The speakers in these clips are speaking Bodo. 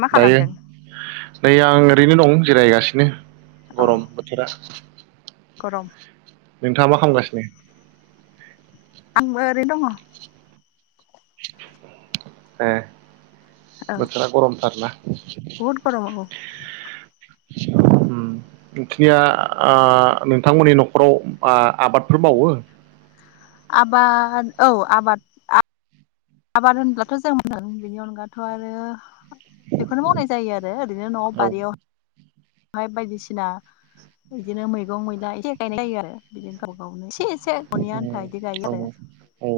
मा दायो। खालामदों नै आं ओरैनो दं जिरायगासिनो। औ गरम बोथोरा गरम। नोंथाङा मा खालामगासिनो? आंबो ओरै दङ। ए। बोथोरा गरमथारना? बहुत गरम औ। बेखिनिया नोंथांमोननि न'खराव आबादफोर मावो। आबाद औ आबाद आबाद होनब्लाथ' जों मोनो बेनि अनगाथ' आरो बेखौनो मावनाय जायो आरो ओरैनो न'आव औ बारियाव बेहाय बायदिसिना बिदिनो मैगं मैला एसे गायनाय जायो आरो बिदिनो गाव गावनो एसे से न'नि आन्था बिदि गायो आरो। औ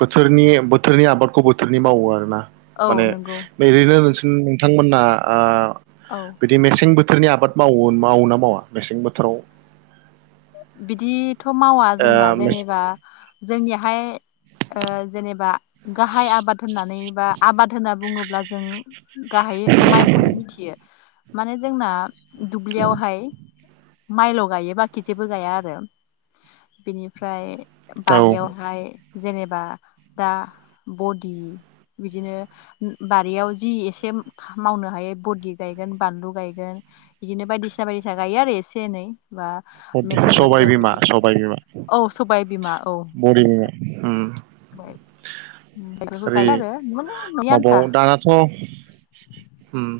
बोथोरनि बोथोरनि आबादखौ बोथोरनि मावो आरोना। औ माने नंगौ ओरैनो नों नोंथांमोनना ओ औ बिदि मेसें बो बोथोरनि आबाद माव मावो मावोना मावा मेसें बोथोराव बिदि थ' मावा जोंना जेनेबा जोंनिहाय ओ जेनेबा गाहाइ आबाद होननानै बा आबाद होनना बुङोब्ला होनब्ला जों गाहायै माइखौनो मिथियो। माने जोंना दुब्लियावहाय माइल' गायो बाखि जेबो गाया आरो बेनिफ्राय ओ औ बारियावहाय जेनेबा दा बदि बिदिनो बारियाव जि एसे मावनो हायै बदि गायगोन बानलु गायगोन बिदिनो बायदिसिना बायदिसिना गायो आरो एसे एनै बा मेसें सबाय बोथोराव बिमा बिदिनो सबाय बिमा औ सबाय बरि बिमा उम। उम बेफोरखौ गायो आरो माने न'नि आन्था। माबायाव दानाथ' उम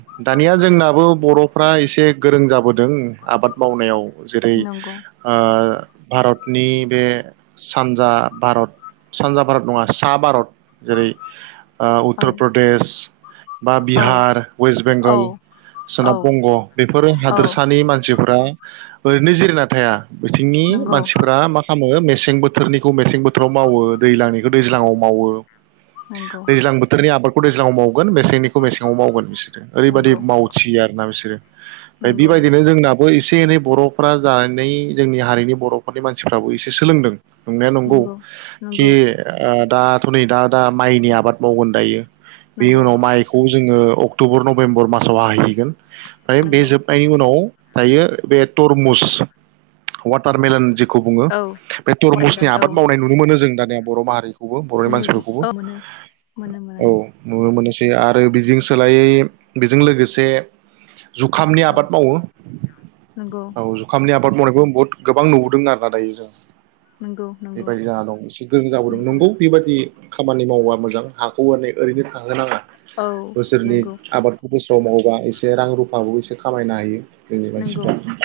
दानिया जोंनाबो बर'फ्रा एसे गोरों जाबोदों आबाद मावनायाव। जेरै नंगौ ओ भारतनि बे सानजा भारत सानजा भारत नङा सा भारत जेरै औ उत्तर प्रदेश बा औ बिहार, वेस्ट बेंगल, औ औ सोनाब बंग', बेफोरो औ हादोरसानि मानसि फोरा ओरैनो जिरिना थाया। बिथिंनि नंगौ मानसिफ्रा मा खालामो मेसें बोथोरनिखौ मेसें बोथोराव मावो दैज्लांनिखौ दैज्लाङाव मावो। नंगौ दैज्लां बोथोरनि आबाद खौ दैज्लाङाव मावगोन मेसेंनिखौ मेसेङाव मावगोन ओरैबादि नंगौ मावथियो आरो ना बिसोरो। नंगौ बेबायदिनो जोंना बो इसे एनै बर' फोरा जानानै जोंनि हारिनि बर'फोरनि मानसिफ्राबो एसे सोलोंदों। नंनाया नंगौ कि ओ दाथ' नै दा दा माइनि आबाद मावगोन दायो। बेनि नंगौ उनाव माइखौ जोङो अक क्टबर, नभेम्बर मासाव हाहैगोन। ओफ्राय बे नंगौ जोबनायनि उनाव दायो बे तरमुस वाटार मेलन जे खौ बुङो औ बे तरमुसनि वाटारमेलन औ आबाद मावनाय नुनो मोनो जों दानिया। बर' माहारि बर'नि मानसिफोरखौबो औ मोनो मोनो मोनो औ नुनो मोनोसै। आरो बिजों सोलायै बेजों लोगोसे जुखामनि औ आबाद मावो। नंगौ औ जुखामनि आ [unintelligible] बुहुत गोबां नुबोदों आरोना दायो जों। नंगौ नंगौ बेबायदि जाना दं एसे गोरों जाबोदों नंगौ बेबायदि खामानि मावा मोजां हाखौ हानै ओरैनो थाहोनाङा। औ बोसोरनि नंगौ आबादखौबो समावबा एसे रां रुफाबो एसे खामायनो हायो। जोंनि नंगौ मानसिफ्रा।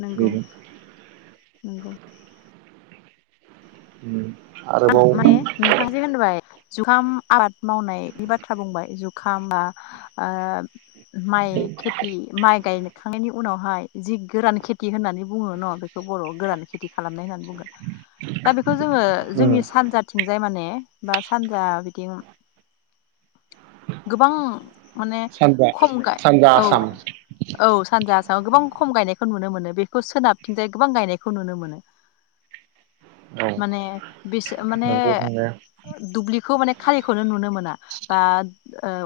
नंगौ बेनो नंगौ। [unintelligible] आं माने नोंथां जे होनबाय। जुखाम आबाद मावनायनि बाथ्रा बुंबाय जुखामा ओ माइ खेथि माइ गायनो खांनायनि उनावहाय जि गोरान खेथि होननानै बुङो न' बेखौ बर' गोरान खेथि खालामनाय होननानै दा बेखौ जोङो उम जोंनि सानजाथिं जाय माने बा सानजा बिदि गोबां माने सानजा खम गाय सानजा औ आसाम औ सानजा आसामाव गोबां खम गायनाय खौ नुनो मोनो बेखौ सोनाबथिंजाय गोबां गायनायखौ नुनो मोनो। औ माने बिस माने नंगौ बुंनाया दुब्लि खौ माने खारिखौनो नुनो मो बा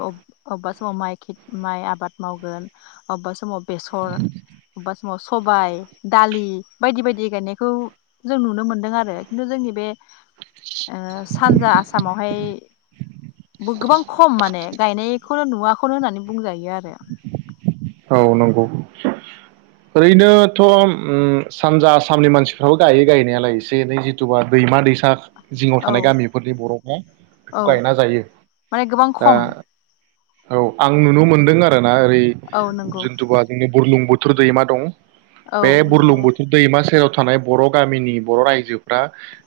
ओ अबेबा समाव माइ [unintelligible] माइ आबाद मावगोन अबेबा समाव बेसर बबा समाव सबाय दालि। बायदि बायदि गायनायखौ जों नुनो मोन्दों आरो खिन्थु जोंनि बे ओ सानजा आसामावहाय गोबां खम माने गायनाय खौनो नुवाखौनो होननानै बुंजायो आरो। औ नंगौ ओरैनोथ' सानजा आसामनि मानसिफ्राबो गायो गायनायालाय एसे एनै जिथुबा दैमा दैसा। जिङाव औ थानाय गामिफोरनि बर'फ्रा बेखौ औ गायना जायो माने गोबां दा खम औ आं नुनो मोनदों आरो। ना ओरै औ नंगौ जेनथ'बा जोंनि बरलुं बु दैमा दं औ बे नंगौ बुरलुंबुथुर दैमा सेराव थानाय बर' गामिनि बर' रायजोफ्रा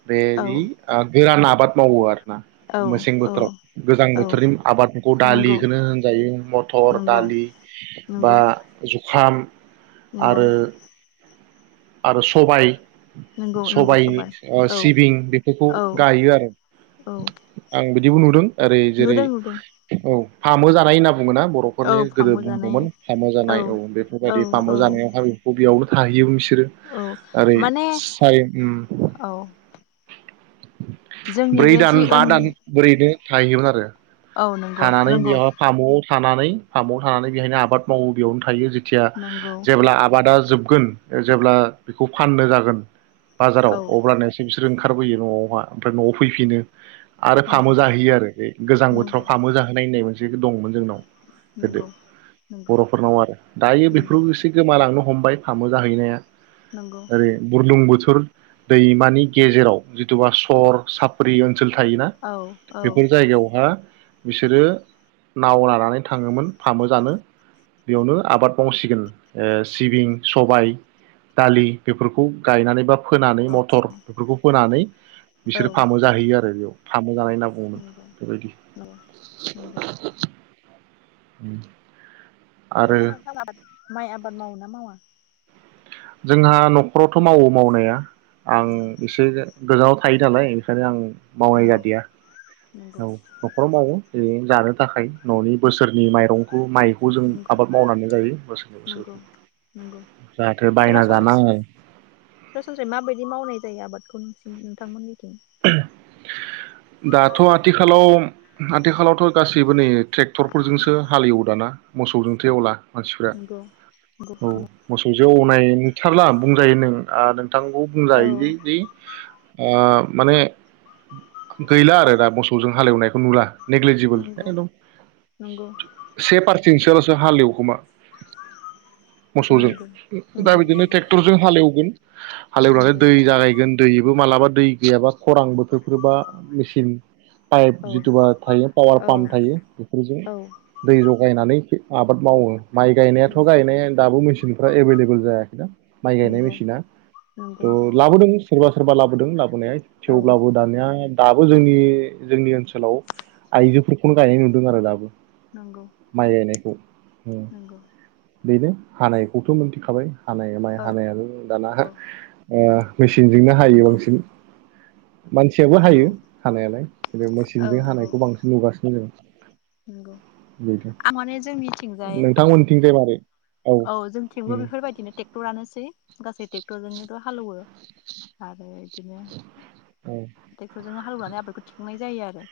[unintelligible] औ गोरान आबाद मावो आरो। औ मेसें औ बोथोराव गोजां औ बोथोरनि आबादफोरखौ नंगौ दालिखौनो होनजायो मथर नंगौ दालि बा नंगौ [unintelligible] नंगौ आरो आरो सबाय नंगौ नंगौ सबायनि सबाय औ सिबिं बेफोरखौ औ गायो आरो औ आं बिदिबो नुदों ओरै जेरै नुदों नुदों औ। फामु जानाय होनना बुङो। बुङोना औ बर'फोरनि गोदो फामु जानाय बुंदोंमोन फामु जानाय औ औ बेफोरबायदि फामु औ जानायावहाय बेयावनो हायो [inaudible] औ [inaudible] ओरै माने [inaudible] औ जोंनि ब्रै बे दान जि बा ओन दान ओरैनो थाहैयोमोन आरो। औ नंगौ थानानै नंगौ बेयावहाय फामुआव थानानै फार्माव थानानै बेहायनो आबाद मावो बेयावनो थायो। नंगौ जेब्ला आबादा जोबगोन जेब्ला बेखौ फाननो जागोन बाजाराव औ अब्लानो ओंखारबोयो न'आवहा ओमफ्राय न'आव फैफिनो। आरो फामु नंगौ जाहैयो आरो गोजां बोथोराव नंगौ फाममु जाहोनाय होननाय मोनसे दंमोन जोंनाव गोदो नंगौ नंगौ बर'फोरनाव आरो दायो नंगौ बेफोरखौ एसे गोमालांनो हमबाय फामु जाहैनाया नंगौ आरै बुरलुंबुथुर दैमानि गेजेराव जिथुुबा सर साप्रि ओनसोल ओनसोल थायोना औ औ बेफोर जायगायावहा बिसोरो नाव लानानै थाङोमोन फामु जानो बेयावनो आबाद मावसिगोन सिबिं, सबाय, दालि बेफोरखौ गायनानै बा फोनानै औ मटर बेफोरखौ फोनानै औ बिसोरो फामु जाहैयो आरो बेयाव। फामु जानाय होनना बुङोमोन नंगौ बेबायदि। नंगौ नंगौ उम। ओरैनो थाल आबाद माइ आबाद मावोना मावा। जोंहा न'खरावथ' मावो मावनाया। आं औ एसे गोजानाव। थायो नालाय ओनिखायनो आं मावनाय नंगौ जादिया नंगौ औ न'खराव मावो ओरै जानो थाखाय न'नि बोसोरनि माइरं माइखौ जों नंगौ आबाद मावनानै जायो बोसोरै बोसोर। सरानस्रा सरासनस्रायै माबायदि मावनाय जायो आबादखौ नोंसि नोंथांमोननि दिन। दाथ' आथिखालाव आथिखालावथ' गासैबो नै ट्रेक्टरफोरजोंसो हाल एवो दाना मोसौजोंथ' एवला। मानसिफोरा नंगौ नंगौ औ मोसौ एवनाय नुथारला बुंजायो नों नोंथांखौ औ बुंजायोदि दि ओं। माने गैला आरो दा मोसौजों हालेवनायखौ नुला। नेगलिजिबोल से नंगौ नंगौ जोंथिंजायलसो हालेव खोमा। मोसौजों नंगौ दा नंगौ बिदिनो नंगौ ट्रेक्टरजों हालेव [inaudible] हालेवनानै नंगौ दै जागायगोन। दैबो मालाबा दै गैयाबा खरां बोथोरफोरबा मेचिन पाइप औ जिथुबा थायो पावार औ पाम्प थायो बेफोरजों औ दै जगायनानै आबाद मावो। माइ गायनायाथ' नंगौ गायनाय दाबो मेचनखौ फ्रा‌ एबेल एबोल जायाखैना। माइ गायनाय नंगौ मेसिना नंगौ थ' लाबोदोंमोन सोरबा सोरबा लाबोदों लाब औ थेवब्लाबो दानिया दाबो जोंनि जोंनि ओनसोलाव आइजोफोरखौनो गायनाय नुदों आरो दाबो। माइ गायनायखौ नोंगौ बेनो हानायखौथ' मोनथिखाबाय हानाया माइ हानाया दाना ओ मेसिनजोंनो हायो नंगौ बांसिन मानसियाबो हायो नंगौ हानायालाय [unintelligible] औ मेसिनजों नंगौ हानायखौ बांसिन नुगासिनो जोंङो नंगौ आं माने जोंनिथिंजाय नोंथांमोनथिंजाय मारै औ जोंथिंबो उम बेफोरबायदिनो टेक्टरानोसै गासै टेक्टरजोंनोथ' हालेवो आरो इदिनो औ टेक्टर जोंनो हालेवनानै आबादखौ थिखांनाय जायो आरो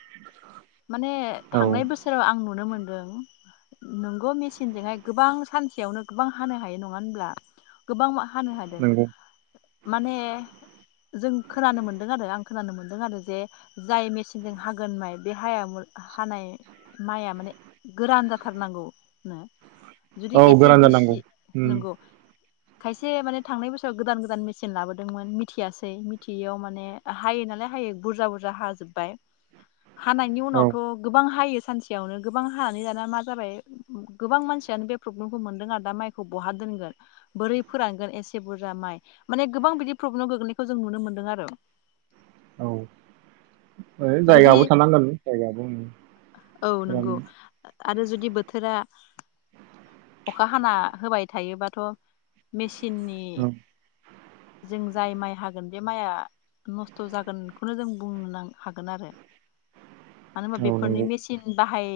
माने औ थांनाय बोसोर आं नुनो मोनदों नोंगौ मेसिनजोंहाय गोबां सानसेयावनो गोबां हानो हायो नङा होनब्ला गोबां हानो हादों नंगौ माने जों खोनानो मोनदों आरो आं खोनानो मोन्दों आरो जे जाय मेसिनजों हागोन माइ बे हाया हानाय माइआ माने गोरान जाथारनांगौनो जुदि औ एसे गोरान जानांगौ गिसि उम नंगौ खायसे माने थांनाय बोसोराव गोदान गोदान मेचिन लाबोदोंमोन मिथियासै मिथियैयाव माने हायो नालाय हायो बुरजा बुरजा हाजोब्बाय हानायनि औ उनावथ' गोबां हायो सानसेयावनो गोबां हानानै दाना मा जाबाय गोबां मानसियानो बे प्रब्लेमखौ मोनदों आरो दा माइखौ बहा दोनगोन बोरै फोरानगोन एसे बुरजा माइ माने गोबां बिदि प्रब्लेम गोग्लैनायखौ जों नुनो मोनदों आरो। औ जुदि जायगायावो थानांगोन जायगाबो औ ओम नंगौ [unintelligible] आरो जुदि बोथोरा अखा हाना होबाय थायोबाथ' मेसिननि औ जों जाय माइ हागोन बे माइआ नस्थ' जागोन खौनो जों बुंनो नां हागोन आरो मानो होनबा औ बेफोरनि नंगौ मेसिन बाहाय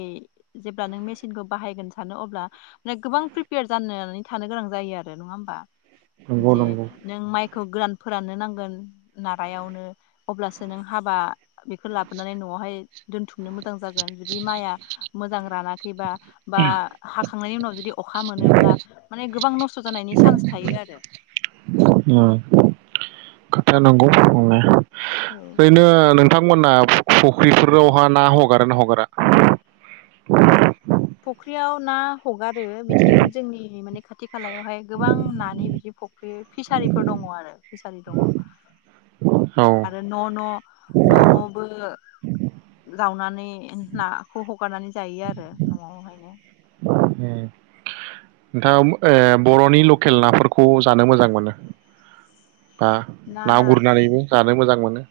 जेब्ला नों मेसिनखौ बाहायगोन सानो अब्लाे गोबां प्रिपेयार जानानै थानो गोनां जायो आरो। नङा होमबा? नंगौ जे नंगौ। नों माइखौ गोरान फोराननो नांगोन नारायावनो अब्लासो नों हाबा बेखौ लाबोनानै न'आवहाय दोनथुमनो मोजां जागोन। जुदि माइआ मोजां रानाखैबा बा हा खांनायनि उनाव जुदि अखा मोनोब्ला माने गोबां नस्थ' जानायनि चान्स थायो आरो। ओम खोथाया नंगौ नंनाया। औ ओरैनो नों थांमोना फुख्रिफोरावहा ना हगारोना हगारा? फख्रियाव ना हगारो बिथिं जोंनि माने खाथि खालायावहाय गोबां नानि बिदि फुख्रि फिसारिफोर दङ आरो, फिसारि दङ। औ आरो न' न' न' न'बो जावनानै नाखौ हगारनानै जायो आरो न'आवहायनो। उम नोंथाङा ओ बर'नि लकेल नाफोरखौ जानो मोजां मोनो बा ना गुरनानैबो जानो मोजां मोनो?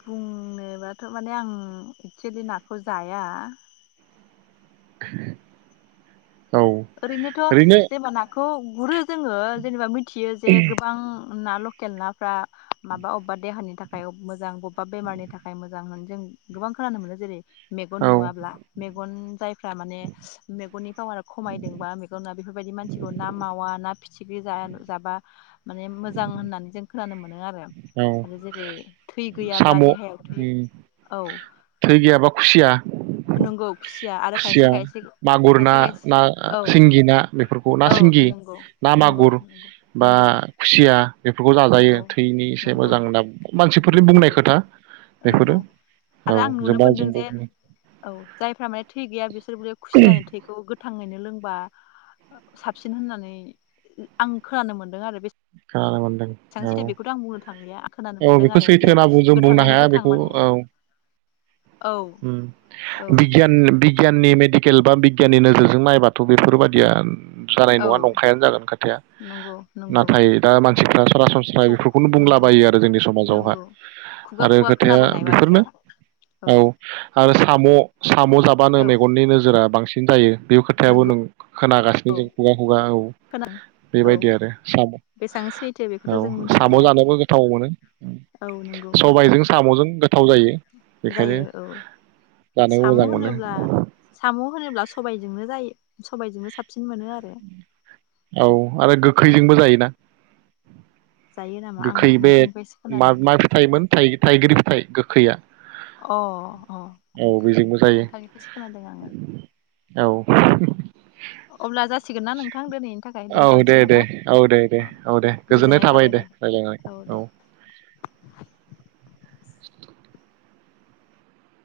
बुंनोबाथ' माने आं एक्सुयेलि नाखौ जाया [inaudible] ओरैनोथ' ओरैनो जेनबा नाख खौ गुरो जोङो जेनेबा मिथियो जे गोबां ना लकेल नाफ्रा माबा अबेबा देहानि थाखाय मोजां, बबेबा बेमारनि थाखाय मोजां होननानै जों गोबां खोनानो मोनो। जेरै - मेगन औ नुवाब्ला, मेगन जायफ्रा माने मेगननि पावारा खमायदोंबा मेगन ना बेफोरबायदि मानसिखौ ना मावा ना फिथिख्रि जाया जाबा माने मोजां होननानै जों खोनानो मोनो आरो। औ आरो जेरै थै गैयाब्ला साम' देहायाव थै औ थै गैयाबा खुसिया नोंगौ। खुसिया, मागुर ना, खायसे ना औ सिंगि, ना बेफोरखौ ना औ सिंगि नंगौ ना नंगौ मागुर बा नंगौ खुसिया बेफोरखौ जाजायो नंगौ थैनि एसे नंगौ मोजां ना मानसिफोरनि बुंनाय नंगौ खोथा बेफोरो। नंगौ औ। आरो आं [unintelligible] नुनो मोनदों जोंबो जे औ जायफ्रा माने थै गैया बिसोरबोलै खुसियानि थैखौ गोथाङैनो लोंबा साबसिन होननानै आं खोनानो मोनदों आरो बे [inaudible] औ थांलिया आं खोनानो औ मोनदों बेखौ आरो सैथो जे होनना जों बुंनो गोथाङैनो हाया गोथां बेखौ माने औ। औ औ बिगियाननि मेडिकेल बा बिगियाननि नोजोरजों नायबाथ' बेफोरबादिया जानाय औ नङा नंखायानो जागोन खोथाया। नंगौ नंगौ थाय दा मानसिफ्रा सरासनस्रा खु बेफोरखौनो नंगौ बुंलाबायो आरो जोंनि समाजआवहा नंगौ खुगा आरो खुगा खोथाया खोनाबोनाय बेफोरनो बाथ्रा औ। आरो साम'। साम' जाबानो औ मेगननि नोजोरा बांसिन। सिनथायो। बे खोथायाबो नंगौ नोंगौ। खोनागासिनो जों खुगा। खुगा औ बेबायदि आरो साम'। बेसां सैथो बेखौथ' औ जों साम' मिथिलिया। जानोबो गोथाव मोनो औ नंगौ गोथाव सबायजों साम'जों गोथाव जायो बेखायनो जायो औ जानोबो साम' मोजां मोनो होनोब्ला साम' होनोब्ला सबायजोंनो जायो। सबायजोंनो साब औ आरो औ गोखैजोंबो जायोना। जायो नामा आं गोखै बे नोंथांनिफ्रायसो मा खोनादों मा फिथायाइमोन थाइ थाइगिर फिथाइ। गोखैया। अ अ औ बेजोंबो जायो नोंथांनिफ्रायसो खोनादों आङो। [unintelligible] अब्ला जासिगोन ना नोंथां दिनैनि थाखाय औ दे दोन्थ'नोसै दे नामा अ दे गोजोननाय थाबाय दे। रायलायबाय औ। [unintelligible]